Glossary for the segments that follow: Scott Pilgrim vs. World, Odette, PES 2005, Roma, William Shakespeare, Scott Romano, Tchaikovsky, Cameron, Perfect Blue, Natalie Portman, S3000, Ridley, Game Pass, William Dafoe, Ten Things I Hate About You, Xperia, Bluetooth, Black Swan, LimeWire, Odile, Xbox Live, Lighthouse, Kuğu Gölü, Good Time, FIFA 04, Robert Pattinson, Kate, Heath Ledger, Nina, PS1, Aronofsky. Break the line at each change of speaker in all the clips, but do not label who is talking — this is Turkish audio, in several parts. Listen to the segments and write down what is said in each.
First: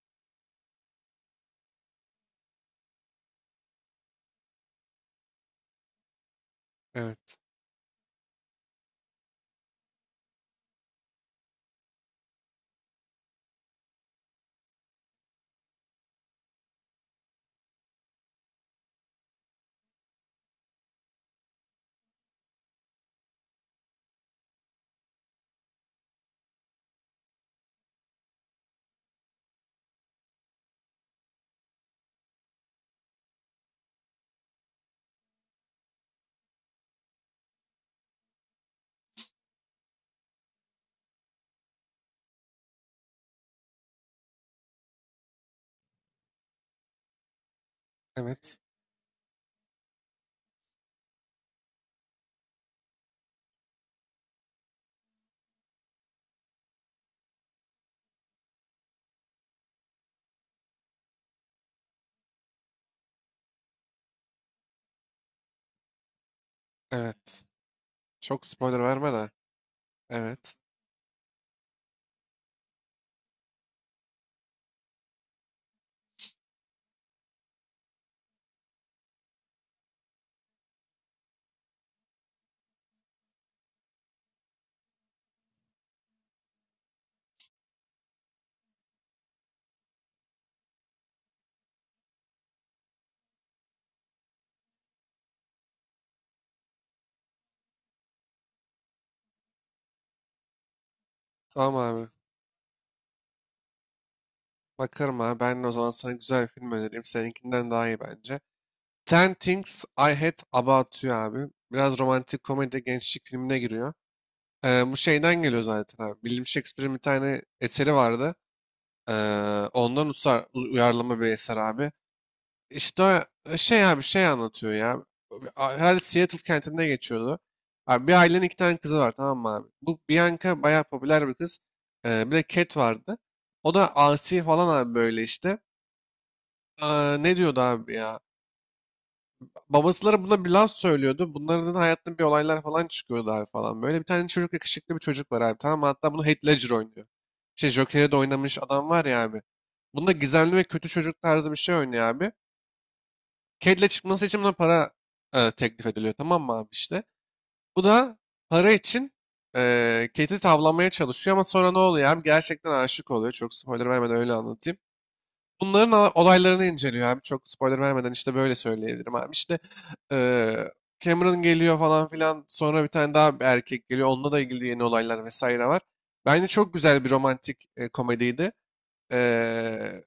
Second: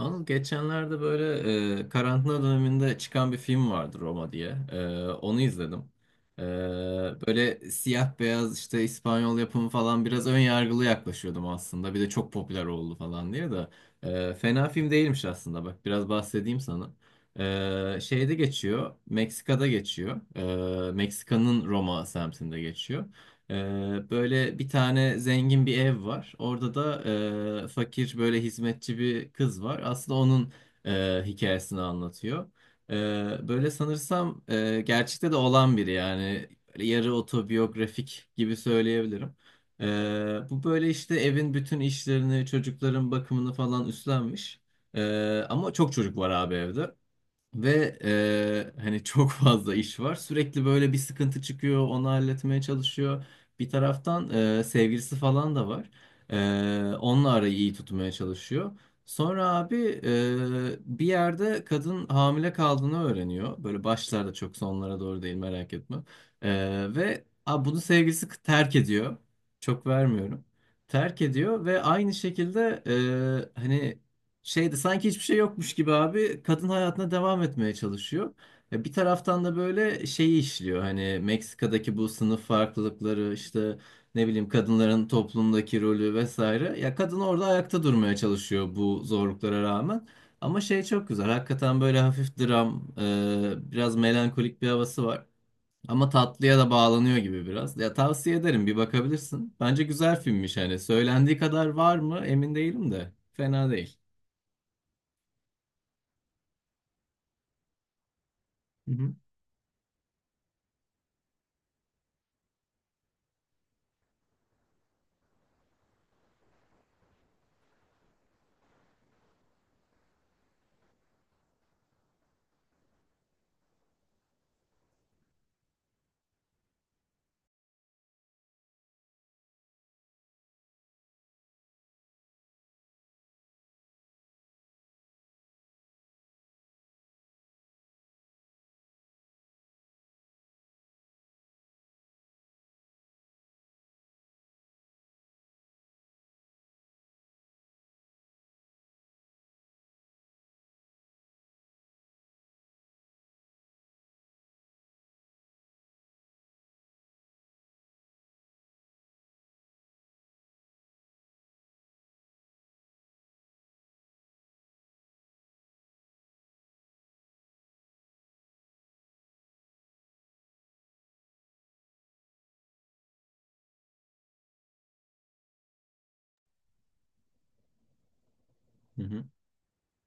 Anıl geçenlerde böyle karantina döneminde çıkan bir film vardı Roma diye. Onu izledim. E,
Evet,
Böyle siyah beyaz işte İspanyol yapımı falan biraz ön yargılı yaklaşıyordum aslında. Bir de çok popüler oldu falan diye de. Fena film değilmiş aslında bak biraz bahsedeyim sana. Şeyde geçiyor, Meksika'da geçiyor. Meksika'nın Roma semtinde geçiyor. Böyle bir tane zengin bir ev var. Orada da fakir böyle hizmetçi bir kız var. Aslında onun hikayesini anlatıyor. Ee, Böyle sanırsam gerçekte de olan biri yani. Böyle yarı otobiyografik gibi söyleyebilirim. Bu böyle işte evin bütün işlerini, çocukların bakımını falan üstlenmiş. Ama çok çocuk var abi evde. Ve
evet,
hani çok fazla iş var. Sürekli böyle bir sıkıntı çıkıyor, onu halletmeye çalışıyor. Bir taraftan sevgilisi falan da var. Onunla arayı iyi tutmaya çalışıyor. Sonra abi bir yerde kadın hamile kaldığını öğreniyor. Böyle başlarda çok sonlara doğru değil merak etme. Eee, ve
evet.
a, bunu sevgilisi
Çok
terk
spoiler verme
ediyor.
de.
Çok vermiyorum.
Evet.
Terk ediyor ve aynı şekilde hani şeyde sanki hiçbir şey yokmuş gibi abi kadın hayatına devam etmeye çalışıyor. Ya bir taraftan da böyle şeyi işliyor hani Meksika'daki bu sınıf farklılıkları işte ne bileyim kadınların toplumdaki rolü vesaire. Ya kadın orada ayakta durmaya çalışıyor bu zorluklara rağmen. Ama şey çok güzel hakikaten böyle hafif dram biraz melankolik bir havası var. Ama tatlıya da bağlanıyor gibi biraz. Ya tavsiye ederim bir bakabilirsin. Bence güzel filmmiş hani. Söylendiği kadar
Tamam
var
abi.
mı emin değilim de. Fena değil.
Bakarım abi. Ben de o zaman sana güzel bir film önereyim. Seninkinden daha iyi bence.
Hı hı.
Ten Things I Hate About You abi. Biraz romantik komedi gençlik filmine giriyor. Bu şeyden geliyor zaten abi. William Shakespeare'in bir tane eseri vardı. Ondan uyarlama bir eser abi. İşte şey abi şey anlatıyor ya. Herhalde Seattle kentinde geçiyordu. Abi bir ailenin iki tane kızı var, tamam mı abi? Bu Bianca bayağı popüler bir kız. Bir de Cat vardı. O da asi falan abi böyle işte. Aa, ne diyordu abi ya? Babasıları buna bir laf söylüyordu. Bunların da hayatında bir olaylar falan çıkıyordu abi falan. Böyle bir tane çocuk, yakışıklı bir çocuk var abi, tamam mı? Hatta bunu Heath Ledger oynuyor. Şey, Joker'e de oynamış adam var ya abi. Bunda gizemli ve kötü çocuk tarzı bir şey oynuyor abi. Kedle çıkması için buna para teklif ediliyor, tamam mı abi, işte. Bu da para için Kate'i tavlamaya çalışıyor ama sonra ne oluyor abi? Gerçekten aşık oluyor. Çok spoiler vermeden öyle anlatayım. Olaylarını inceliyor abi. Çok spoiler vermeden işte böyle söyleyebilirim abi. İşte e, Cameron geliyor falan filan. Sonra bir tane daha bir erkek geliyor. Onunla da ilgili yeni olaylar vesaire var. Bence çok güzel bir romantik komediydi.
Hı hı.
E,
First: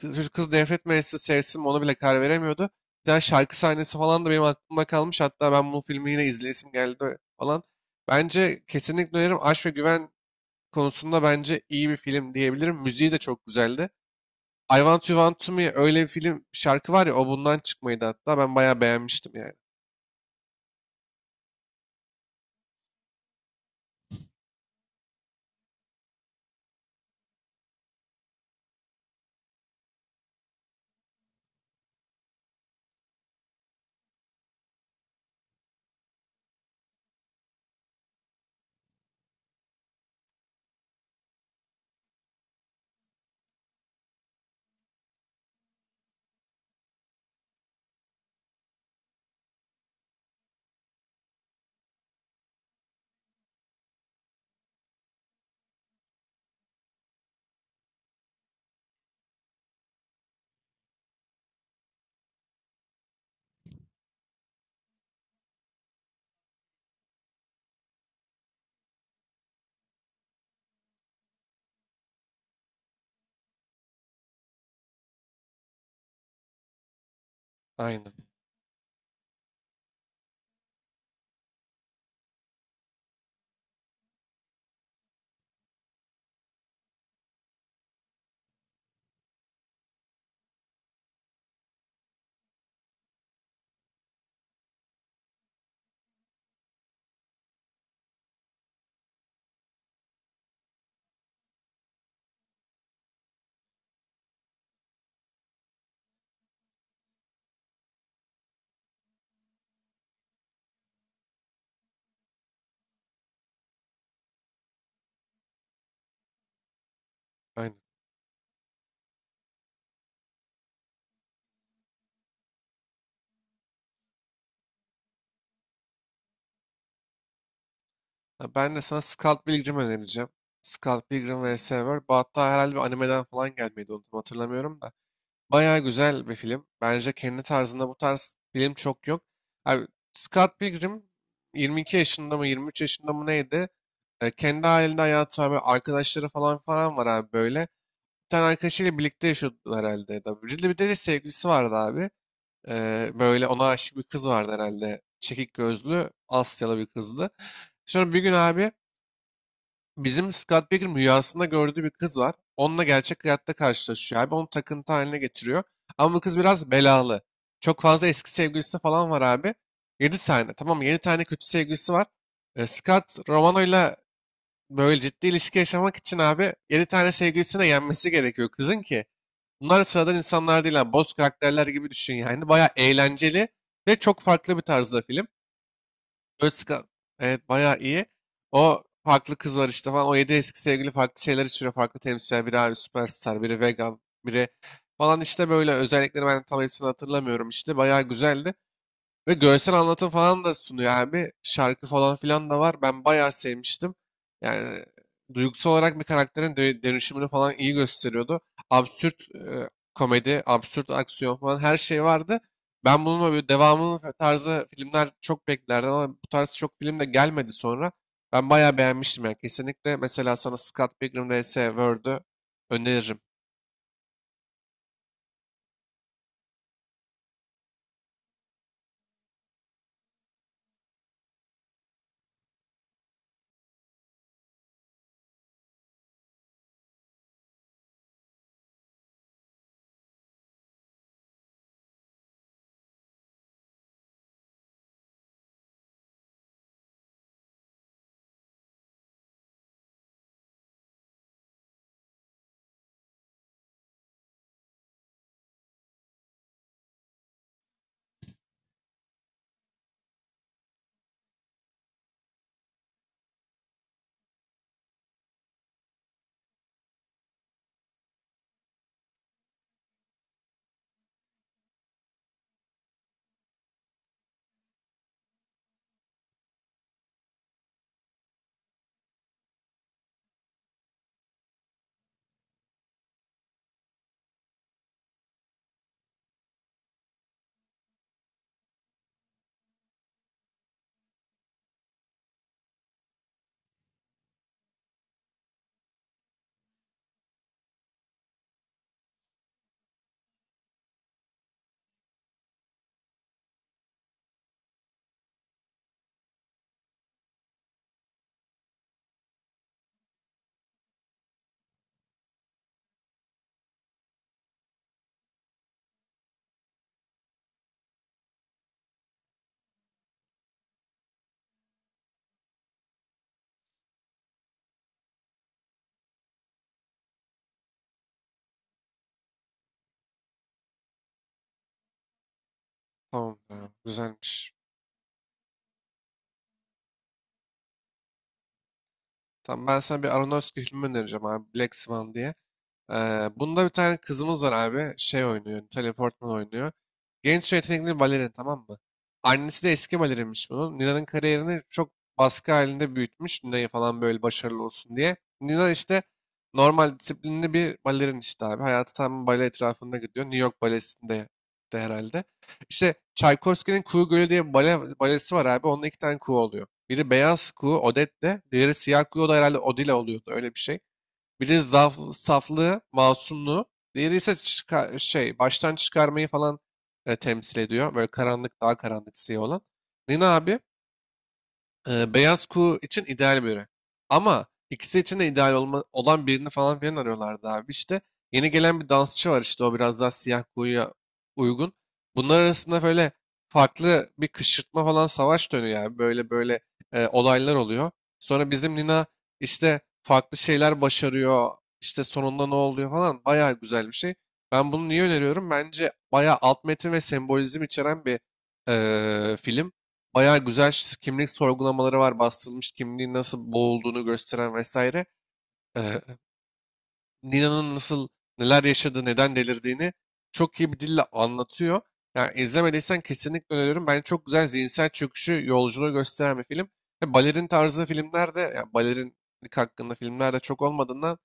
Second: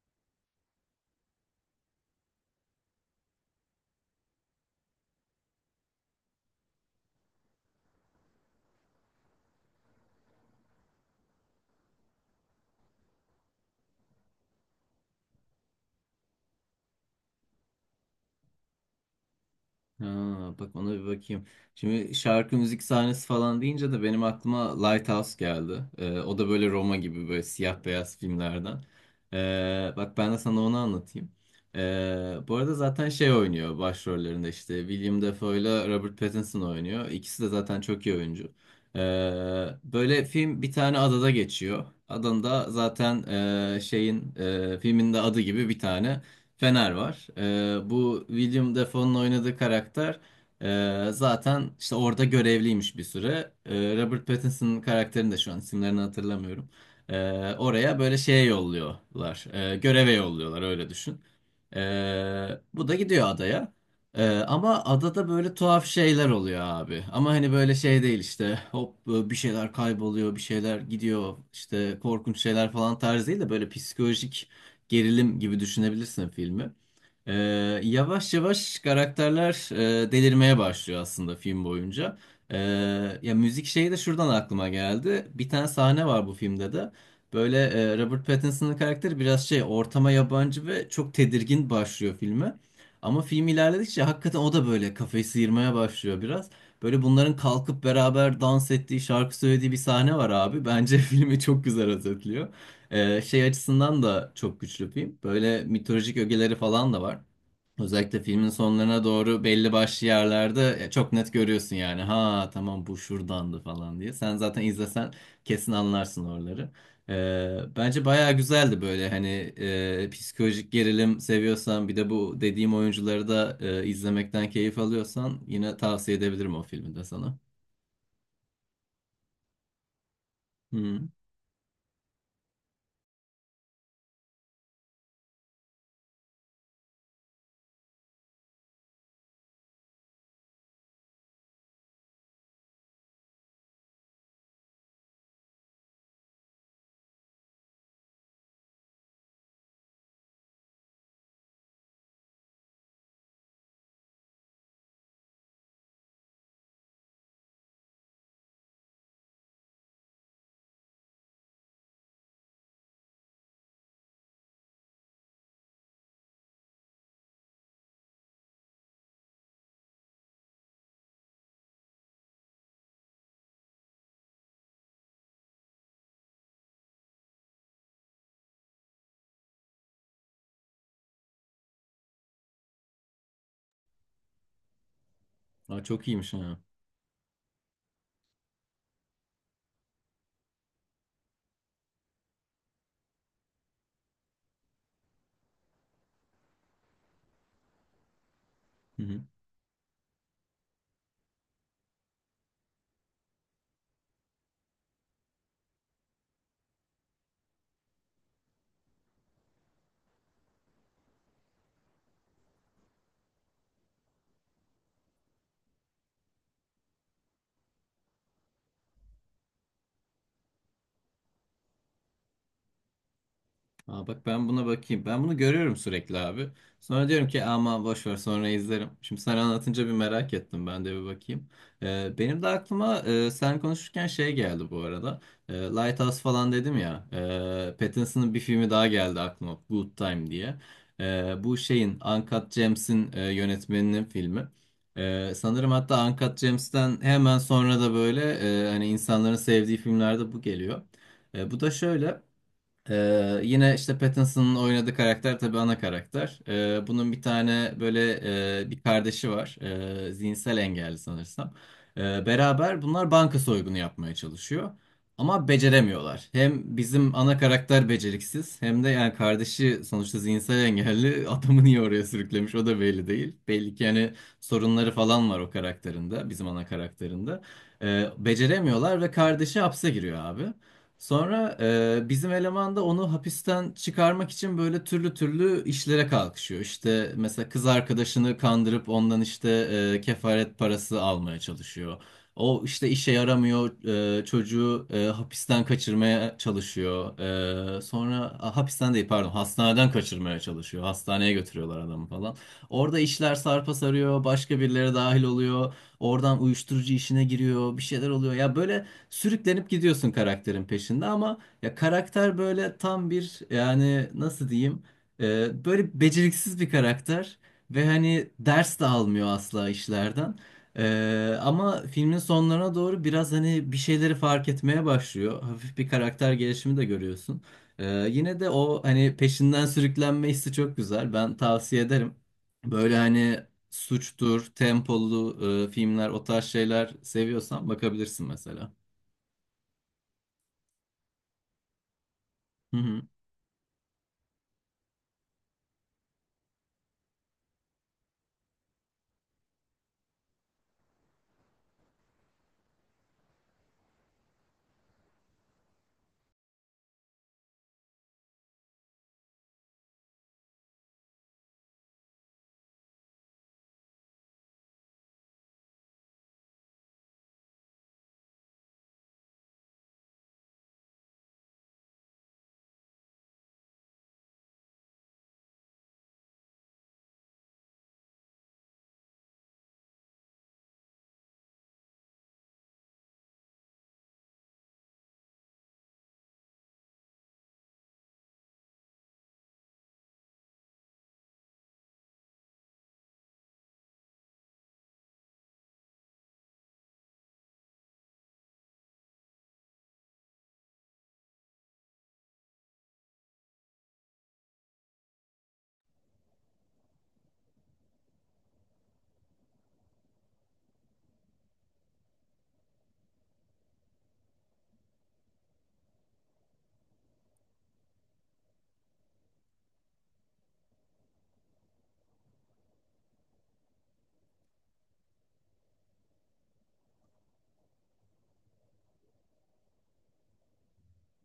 Çocuk kız nefret mi sevsin mi, ona bile karar veremiyordu. Bir tane şarkı sahnesi falan da benim aklımda kalmış. Hatta ben bu filmi yine izleyesim geldi falan. Bence kesinlikle öneririm. Aşk ve Güven konusunda bence iyi bir film diyebilirim. Müziği de çok güzeldi. I Want You Want To Me, öyle bir film şarkı var ya, o bundan çıkmaydı hatta. Ben bayağı beğenmiştim yani.
Ha, bak ona bir bakayım. Şimdi şarkı müzik sahnesi falan deyince de benim aklıma Lighthouse geldi. O da böyle Roma gibi böyle siyah beyaz filmlerden. Bak ben de sana onu anlatayım. Bu arada zaten şey oynuyor başrollerinde işte William Dafoe ile Robert Pattinson oynuyor. İkisi de zaten çok iyi oyuncu. Ee, Böyle film bir tane adada geçiyor. Adında zaten şeyin filmin de adı gibi bir tane. Fener var. Bu William Dafoe'nun oynadığı karakter zaten işte orada görevliymiş bir süre. Robert Pattinson'ın karakterini de şu an isimlerini hatırlamıyorum. Ee, Oraya böyle şeye yolluyorlar. Göreve yolluyorlar öyle düşün. Bu da gidiyor adaya. Ama adada böyle tuhaf şeyler oluyor abi. Ama hani böyle şey değil işte hop bir şeyler kayboluyor, bir şeyler gidiyor işte korkunç şeyler falan tarzı değil de böyle psikolojik gerilim gibi düşünebilirsin filmi. Ee,
Aynen.
Yavaş yavaş karakterler delirmeye başlıyor aslında film boyunca. Ee, Ya müzik şeyi de şuradan aklıma geldi. Bir tane sahne var bu filmde de. Böyle Robert Pattinson'ın karakteri biraz şey ortama yabancı ve çok tedirgin başlıyor filme. Ama film ilerledikçe hakikaten o da böyle kafayı sıyırmaya başlıyor biraz. Böyle bunların kalkıp beraber dans ettiği, şarkı söylediği bir sahne var abi. Bence filmi çok güzel özetliyor. Şey açısından da çok güçlü film. Böyle mitolojik ögeleri falan da var. Özellikle filmin sonlarına doğru belli başlı yerlerde çok net görüyorsun yani. Ha tamam bu şuradandı falan diye. Sen zaten izlesen kesin anlarsın oraları.
Aynen.
Bence bayağı güzeldi böyle hani psikolojik gerilim seviyorsan bir de bu dediğim oyuncuları da izlemekten keyif alıyorsan yine tavsiye edebilirim o filmi de sana.
Ha, ben de sana Scott Pilgrim önereceğim.
Hı.
Scott Pilgrim vs. World. Bu hatta herhalde bir animeden falan gelmeydi, onu tam hatırlamıyorum da. Bayağı güzel bir film. Bence kendi tarzında bu tarz film çok yok. Abi, Scott Pilgrim 22 yaşında mı 23 yaşında mı neydi? E, kendi halinde hayatı var. Böyle arkadaşları falan var abi böyle. Bir tane arkadaşıyla birlikte yaşıyordu herhalde. Ya da Ridley, bir de sevgilisi vardı abi. E, böyle ona aşık bir kız vardı herhalde. Çekik gözlü Asyalı bir kızdı. Sonra bir gün abi, bizim Scott Pilgrim rüyasında gördüğü bir kız var. Onunla gerçek hayatta karşılaşıyor abi. Onu takıntı haline getiriyor. Ama bu kız biraz belalı. Çok fazla eski sevgilisi falan var abi. 7 tane. Tamam mı? Yedi tane kötü sevgilisi var. E, Scott Romano'yla böyle ciddi ilişki yaşamak için abi, 7 tane sevgilisine yenmesi gerekiyor kızın ki. Bunlar sıradan insanlar değil. Boz karakterler gibi düşün yani. Baya eğlenceli ve çok farklı bir tarzda film.
Aa, çok iyiymiş ha.
Özkan. Evet, bayağı iyi. O farklı kız var işte falan. O yedi eski sevgili farklı şeyler içiriyor. Farklı temsilciler. Biri abi süperstar, biri vegan, biri falan işte, böyle özellikleri ben tam hepsini hatırlamıyorum işte. Bayağı güzeldi.
Hı hı.
Ve görsel anlatım falan da sunuyor abi. Şarkı falan filan da var. Ben bayağı sevmiştim. Yani duygusal olarak bir karakterin dönüşümünü falan iyi gösteriyordu. Absürt komedi, absürt aksiyon falan, her şey vardı. Ben bununla böyle devamının tarzı filmler çok beklerdim ama bu tarz çok film de gelmedi sonra. Ben bayağı beğenmiştim yani, kesinlikle. Mesela sana Scott Pilgrim vs. World'ü öneririm.
Aa, bak ben buna bakayım. Ben bunu görüyorum sürekli abi. Sonra diyorum ki aman boş ver sonra izlerim. Şimdi sen anlatınca bir merak ettim. Ben de bir bakayım. Benim de aklıma sen konuşurken şey geldi bu arada. Lighthouse falan dedim ya. Pattinson'ın bir filmi daha geldi aklıma. Good Time diye. Bu şeyin Uncut James'in yönetmeninin filmi. Sanırım hatta Uncut James'ten hemen sonra da böyle hani insanların sevdiği filmlerde bu geliyor. Bu da şöyle. Yine işte Pattinson'ın oynadığı karakter tabii ana karakter. Bunun bir tane böyle bir kardeşi var. Zihinsel engelli sanırsam. Beraber bunlar banka soygunu yapmaya çalışıyor. Ama beceremiyorlar. Hem bizim ana karakter beceriksiz hem de yani kardeşi sonuçta zihinsel engelli adamı niye oraya sürüklemiş o da belli değil. Belli ki hani sorunları falan var o karakterinde bizim ana karakterinde. Beceremiyorlar ve kardeşi hapse giriyor abi. Sonra bizim eleman da onu hapisten çıkarmak için böyle türlü türlü işlere kalkışıyor. İşte mesela kız arkadaşını kandırıp ondan işte kefaret parası almaya çalışıyor. O işte işe yaramıyor, çocuğu hapisten kaçırmaya çalışıyor. Sonra hapisten değil pardon hastaneden kaçırmaya çalışıyor. Hastaneye götürüyorlar adamı falan. Orada işler sarpa sarıyor, başka birileri dahil oluyor. Oradan uyuşturucu işine giriyor, bir şeyler oluyor. Ya böyle sürüklenip gidiyorsun karakterin peşinde ama ya karakter böyle tam bir yani nasıl diyeyim böyle beceriksiz bir karakter ve hani ders de almıyor asla işlerden. Ama filmin sonlarına doğru biraz hani bir şeyleri fark etmeye başlıyor. Hafif bir karakter gelişimi de görüyorsun. E, Yine de o hani peşinden sürüklenme hissi çok güzel. Ben tavsiye ederim. Böyle
Tamam
hani
ya,
suçtur,
güzelmiş.
tempolu filmler o tarz şeyler seviyorsan bakabilirsin mesela.
Tamam, ben sana bir Aronofsky filmi önereceğim abi. Black Swan diye.
Hı hı,
Bunda bir tane kızımız var abi. Şey oynuyor. Natalie Portman oynuyor. Genç ve yetenekli balerin, tamam mı? Annesi de eski balerinmiş bunun. Nina'nın kariyerini çok baskı halinde büyütmüş. Nina'yı falan böyle başarılı olsun diye. Nina işte normal disiplinli bir balerin işte abi. Hayatı tam bale etrafında gidiyor. New York balesinde de herhalde. İşte Tchaikovsky'nin Kuğu Gölü diye bir balesi var abi. Onda iki tane kuğu oluyor. Biri beyaz kuğu Odette'le, diğeri siyah kuğu, o da herhalde Odile oluyordu. Öyle bir şey. Biri saflığı, masumluğu. Diğeri ise baştan çıkarmayı falan temsil ediyor. Böyle karanlık, daha karanlık siyah olan. Nina abi beyaz kuğu için ideal biri. Ama ikisi için de olan birini falan filan arıyorlardı abi. İşte yeni gelen bir dansçı var işte, o biraz daha siyah kuğuya uygun. Bunlar arasında böyle farklı bir kışkırtma falan, savaş dönüyor yani. Böyle olaylar oluyor. Sonra bizim Nina işte farklı şeyler başarıyor. İşte sonunda ne oluyor falan. Bayağı güzel bir şey. Ben bunu niye öneriyorum? Bence bayağı alt metin ve sembolizm içeren bir film. Bayağı güzel kimlik sorgulamaları var. Bastırılmış kimliğin nasıl boğulduğunu gösteren vesaire. Ee, Nina'nın nasıl neler yaşadığı, neden delirdiğini çok iyi bir dille anlatıyor. Yani izlemediysen kesinlikle öneririm. Ben çok güzel zihinsel çöküşü, yolculuğu gösteren bir film. Ve balerin tarzı filmlerde, yani balerinlik hakkında filmlerde çok olmadığından,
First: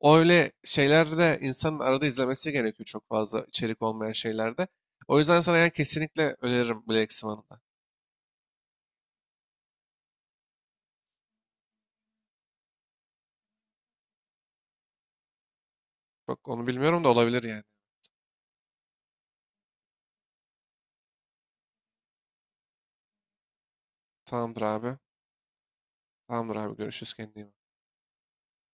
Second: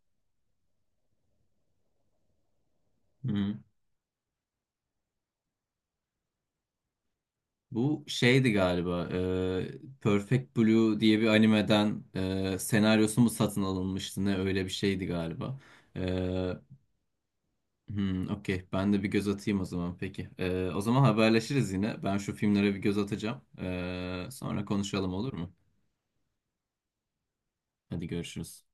o öyle şeylerde insanın arada izlemesi gerekiyor, çok
hı
fazla
hı.
içerik olmayan şeylerde. O yüzden sana yani kesinlikle öneririm Black Swan'ı da.
Bu şeydi galiba Perfect Blue diye bir animeden senaryosu mu satın alınmıştı ne öyle bir şeydi galiba. E,
Çok onu bilmiyorum da, olabilir yani.
hmm, okey ben de bir göz atayım o zaman peki. O zaman haberleşiriz yine ben şu filmlere bir göz atacağım.
Tamamdır
Sonra
abi.
konuşalım olur mu?
Tamamdır abi. Görüşürüz. Kendine iyi bak.
Hadi görüşürüz.